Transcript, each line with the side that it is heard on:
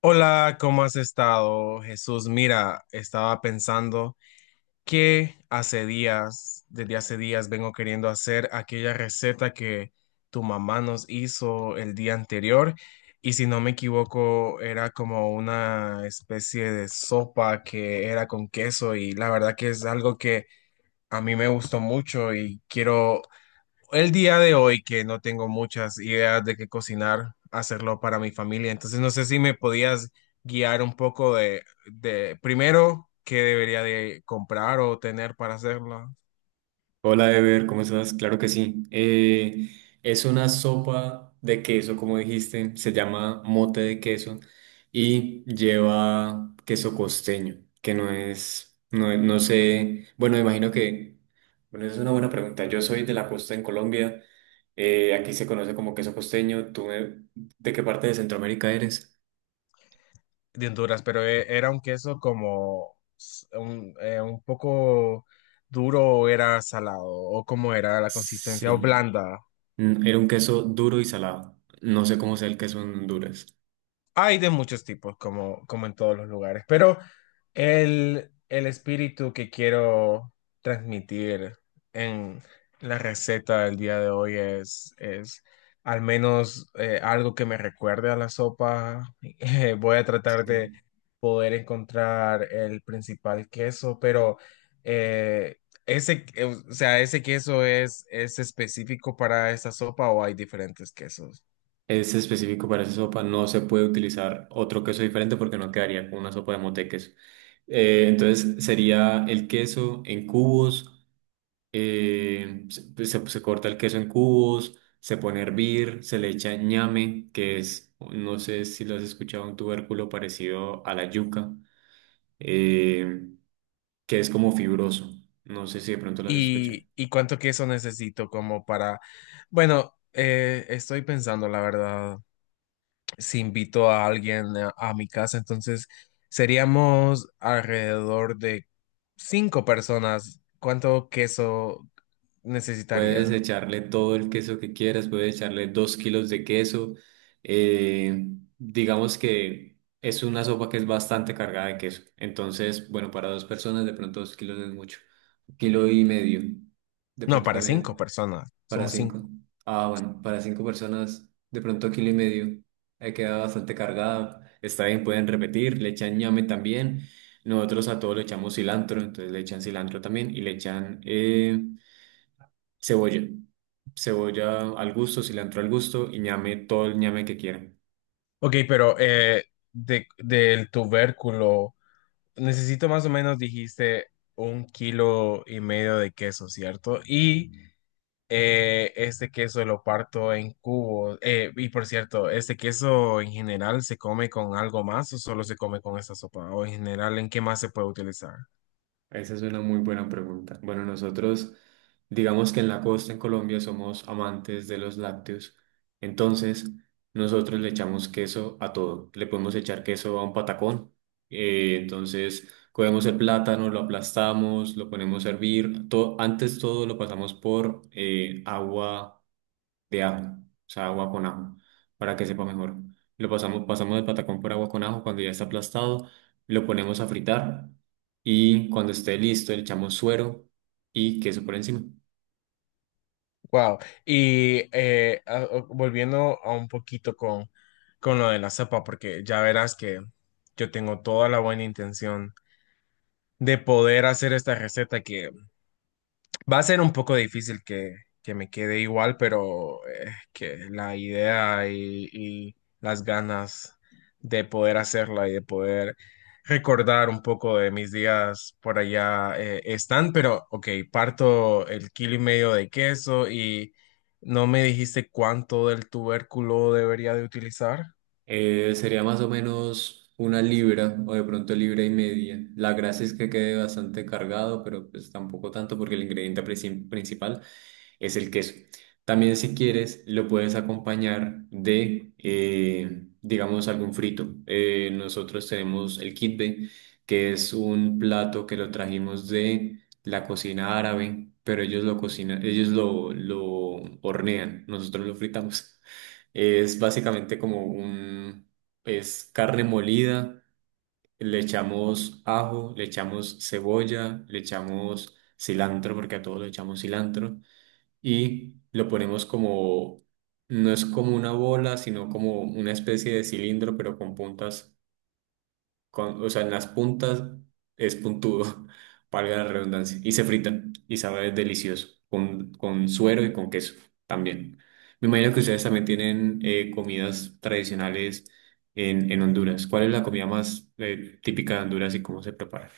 left: Hola, ¿cómo has estado, Jesús? Mira, estaba pensando que desde hace días, vengo queriendo hacer aquella receta que tu mamá nos hizo el día anterior y si no me equivoco era como una especie de sopa que era con queso y la verdad que es algo que a mí me gustó mucho y quiero el día de hoy que no tengo muchas ideas de qué cocinar, hacerlo para mi familia. Entonces no sé si me podías guiar un poco de primero qué debería de comprar o tener para hacerlo.
right: Hola, Ever, ¿cómo estás? Claro que sí. Es una sopa de queso, como dijiste, se llama mote de queso y lleva queso costeño, que no es, no, no sé, bueno, imagino que, bueno, esa es una buena pregunta. Yo soy de la costa en Colombia, aquí se conoce como queso costeño. ¿Tú de qué parte de Centroamérica eres?
left: De Honduras, pero era un queso como un poco duro o era salado o cómo era la consistencia o
right: Sí.
left: blanda.
right: Era un queso duro y salado. No sé cómo sea el queso en Honduras.
left: Hay de muchos tipos, como en todos los lugares, pero el espíritu que quiero transmitir en la receta del día de hoy es al menos algo que me recuerde a la sopa. Voy a tratar de
right: Sí.
left: poder encontrar el principal queso, pero eh, o sea, ese queso es específico para esa sopa o hay diferentes quesos.
right: Es específico para esa sopa, no se puede utilizar otro queso diferente porque no quedaría con una sopa de mote queso. Entonces sería el queso en cubos, se corta el queso en cubos, se pone a hervir, se le echa ñame, que es, no sé si lo has escuchado, un tubérculo parecido a la yuca, eh, que es como fibroso. No sé si de pronto lo has escuchado.
left: ¿Y cuánto queso necesito como para... Bueno, estoy pensando, la verdad, si invito a alguien a mi casa, entonces seríamos alrededor de cinco personas. ¿Cuánto queso
right: Puedes
left: necesitaría?
right: echarle todo el queso que quieras, puedes echarle 2 kilos de queso. eh, digamos que es una sopa que es bastante cargada de queso. Entonces, bueno, para dos personas de pronto 2 kilos no es mucho. Un kilo y medio. De
left: No,
right: pronto
left: para cinco
right: también
left: personas,
right: para
left: somos
right: cinco.
left: cinco.
right: Ah, bueno, para cinco personas de pronto kilo y medio. Queda bastante cargada. Está bien, pueden repetir. Le echan ñame también. Nosotros a todo le echamos cilantro, entonces le echan cilantro también y le echan... Cebolla. Cebolla al gusto, cilantro al gusto y ñame, todo el ñame que quieran.
left: Ok, pero del tubérculo, necesito más o menos, dijiste, un kilo y medio de queso, ¿cierto? Y... este queso lo parto en cubos. Y por cierto, ¿este queso en general se come con algo más o solo se come con esta sopa? O en general, ¿en qué más se puede utilizar?
right: Esa es una muy buena pregunta. Bueno, nosotros, digamos que en la costa, en Colombia, somos amantes de los lácteos. Entonces, nosotros le echamos queso a todo. Le podemos echar queso a un patacón. Entonces, cogemos el plátano, lo aplastamos, lo ponemos a hervir. Todo, antes todo lo pasamos por agua de ajo, o sea, agua con ajo, para que sepa mejor. Lo pasamos, pasamos el patacón por agua con ajo cuando ya está aplastado, lo ponemos a fritar y cuando esté listo le echamos suero y queso por encima.
left: Wow. Y volviendo a un poquito con lo de la sopa, porque ya verás que yo tengo toda la buena intención de poder hacer esta receta que va a ser un poco difícil que me quede igual, pero es que la idea y las ganas de poder hacerla y de poder recordar un poco de mis días por allá están, pero ok, parto el kilo y medio de queso y no me dijiste cuánto del tubérculo debería de utilizar.
right: Sería más o menos 1 libra o de pronto libra y media. La gracia es que quede bastante cargado, pero pues tampoco tanto porque el ingrediente principal es el queso. También si quieres lo puedes acompañar de, digamos, algún frito. Nosotros tenemos el kitbe, que es un plato que lo trajimos de la cocina árabe, pero ellos lo cocinan, ellos lo hornean, nosotros lo fritamos. Es básicamente como un, es carne molida, le echamos ajo, le echamos cebolla, le echamos cilantro, porque a todos le echamos cilantro, y lo ponemos como, no es como una bola, sino como una especie de cilindro, pero con puntas con, o sea, en las puntas es puntudo, valga la redundancia, y se fritan y sabe delicioso, con, suero y con queso también. Me imagino que ustedes también tienen comidas tradicionales en Honduras. ¿Cuál es la comida más típica de Honduras y cómo se prepara?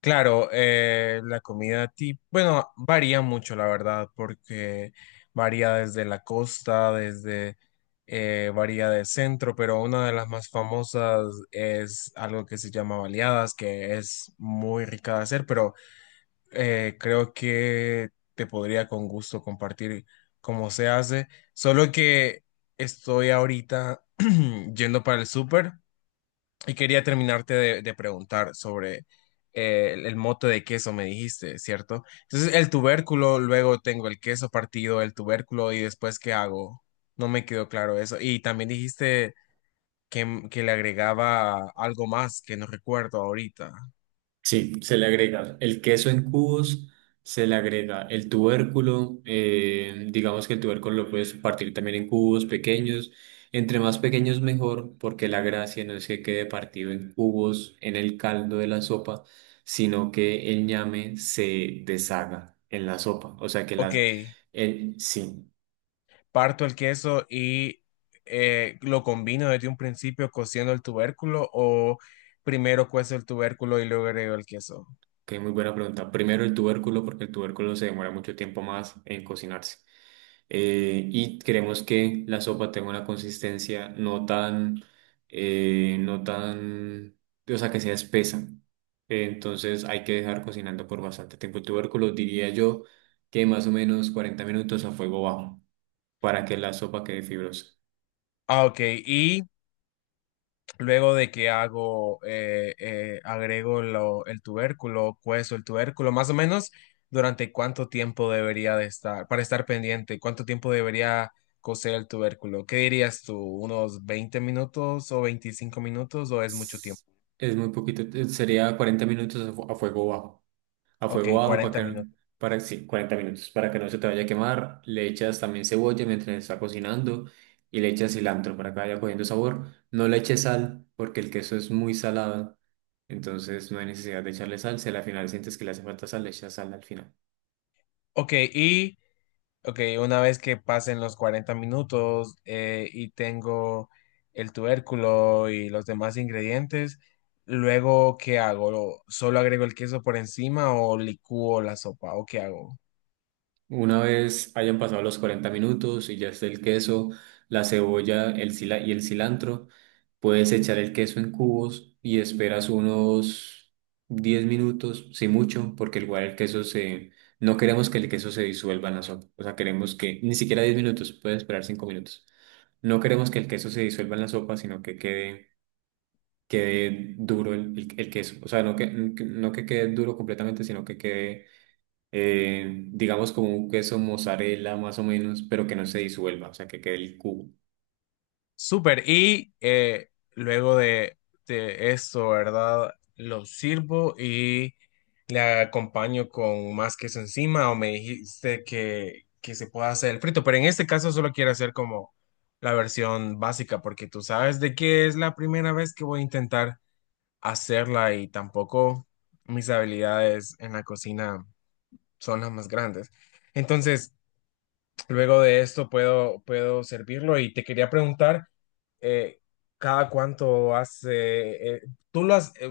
left: Claro, la comida típica, bueno, varía mucho, la verdad, porque varía desde la costa, varía del centro, pero una de las más famosas es algo que se llama baleadas, que es muy rica de hacer, pero creo que te podría con gusto compartir cómo se hace, solo que estoy ahorita yendo para el súper. Y quería terminarte de preguntar sobre el mote de queso, me dijiste, ¿cierto? Entonces, el tubérculo, luego tengo el queso partido, el tubérculo, y después, ¿qué hago? No me quedó claro eso. Y también dijiste que, que le agregaba algo más que no recuerdo ahorita.
right: Sí, se le agrega el queso en cubos, se le agrega el tubérculo, digamos que el tubérculo lo puedes partir también en cubos pequeños, entre más pequeños mejor, porque la gracia no es que quede partido en cubos en el caldo de la sopa, sino que el ñame se deshaga en la sopa, o sea que
left: Ok,
right: el, sí,
left: parto el queso y lo combino desde un principio cociendo el tubérculo o primero cuezo el tubérculo y luego agrego el queso.
right: que muy buena pregunta. Primero el tubérculo, porque el tubérculo se demora mucho tiempo más en cocinarse. Y queremos que la sopa tenga una consistencia no tan, no tan, o sea, que sea espesa. Entonces hay que dejar cocinando por bastante tiempo el tubérculo, diría yo que más o menos 40 minutos a fuego bajo para que la sopa quede fibrosa.
left: Ah, ok, y luego de que hago, agrego el tubérculo, cuezo el tubérculo, más o menos durante cuánto tiempo debería de estar, para estar pendiente, cuánto tiempo debería cocer el tubérculo. ¿Qué dirías tú? ¿Unos 20 minutos o 25 minutos o es mucho tiempo?
right: Es muy poquito, sería 40 minutos a a fuego bajo. a
left: Ok,
right: fuego bajo para
left: 40
right: que,
left: minutos.
right: para, sí, 40 minutos para que no se te vaya a quemar. Le echas también cebolla mientras está cocinando y le echas cilantro para que vaya cogiendo sabor. No le eches sal porque el queso es muy salado, entonces no hay necesidad de echarle sal. Si al final sientes que le hace falta sal, le echas sal al final.
left: Ok, ok, una vez que pasen los 40 minutos y tengo el tubérculo y los demás ingredientes, luego, ¿qué hago? ¿Solo agrego el queso por encima o licúo la sopa? ¿O qué hago?
right: Una vez hayan pasado los 40 minutos y ya esté el queso, la cebolla, el cilantro, puedes echar el queso en cubos y esperas unos 10 minutos, si mucho, porque igual el queso se... No queremos que el queso se disuelva en la sopa, o sea, queremos que... Ni siquiera 10 minutos, puedes esperar 5 minutos. No queremos que el queso se disuelva en la sopa, sino que quede, quede duro el queso. O sea, no que quede duro completamente, sino que quede digamos como un queso mozzarella más o menos, pero que no se disuelva, o sea, que quede el cubo.
left: Súper. Y luego de esto, ¿verdad? Lo sirvo y le acompaño con más queso encima o me dijiste que se pueda hacer el frito, pero en este caso solo quiero hacer como la versión básica porque tú sabes de que es la primera vez que voy a intentar hacerla y tampoco mis habilidades en la cocina son las más grandes. Entonces... Luego de esto puedo, servirlo y te quería preguntar, eh, ¿cada cuánto hace? Tú lo has, eh,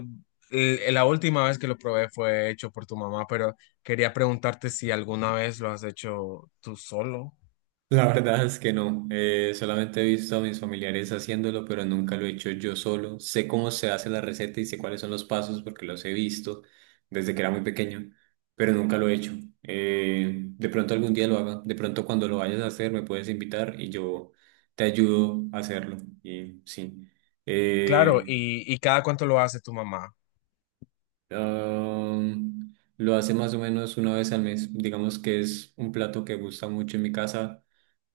left: la última vez que lo probé fue hecho por tu mamá, pero quería preguntarte si alguna vez lo has hecho tú solo.
right: La verdad es que no, solamente he visto a mis familiares haciéndolo, pero nunca lo he hecho yo solo. Sé cómo se hace la receta y sé cuáles son los pasos porque los he visto desde que era muy pequeño, pero nunca lo he hecho. De pronto algún día lo haga, de pronto cuando lo vayas a hacer me puedes invitar y yo te ayudo a hacerlo. Y sí.
left: Claro,
right: Eh,
left: y ¿cada cuánto lo hace tu mamá?
right: Lo hace más o menos una vez al mes. Digamos que es un plato que gusta mucho en mi casa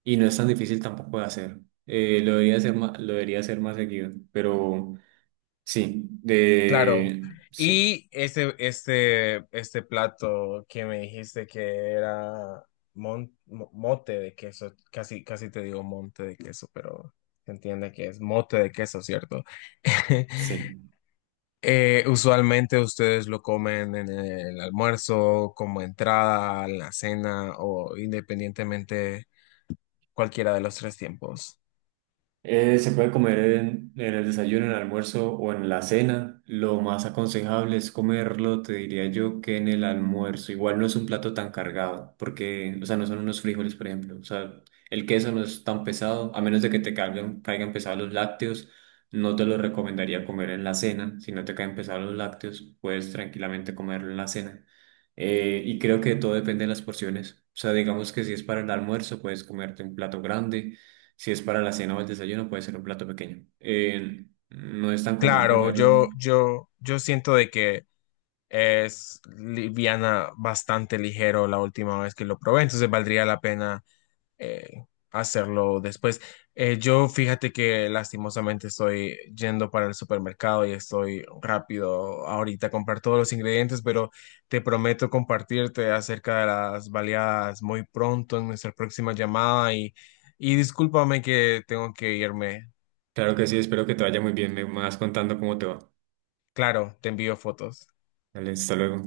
right: y no es tan difícil tampoco de hacer. Lo debería hacer más, lo debería hacer más seguido, pero sí,
left: Claro. Y este plato que me dijiste que era mote de queso, casi, casi te digo monte de queso, pero se entiende que es mote de queso, ¿cierto?
right: sí.
left: Usualmente ustedes lo comen en el almuerzo, como entrada, en la cena o independientemente cualquiera de los tres tiempos.
right: Se puede comer en el desayuno, en el almuerzo o en la cena. Lo más aconsejable es comerlo, te diría yo, que en el almuerzo. Igual no es un plato tan cargado, porque, o sea, no son unos frijoles, por ejemplo. O sea, el queso no es tan pesado, a menos de que te caigan pesados los lácteos. No te lo recomendaría comer en la cena. Si no te caen pesados los lácteos, puedes tranquilamente comerlo en la cena. Y creo que todo depende de las porciones. O sea, digamos que si es para el almuerzo, puedes comerte un plato grande. Si es para la cena o el desayuno, puede ser un plato pequeño. No es tan común
left: Claro,
right: comerlo.
left: yo siento de que es liviana, bastante ligero la última vez que lo probé, entonces valdría la pena eh, hacerlo después. Yo fíjate que lastimosamente estoy yendo para el supermercado y estoy rápido ahorita a comprar todos los ingredientes, pero te prometo compartirte acerca de las baleadas muy pronto en nuestra próxima llamada y discúlpame que tengo que irme.
right: Claro que sí, espero que te vaya muy bien. Me vas contando cómo te va.
left: Claro, te envío fotos.
right: Dale, hasta luego.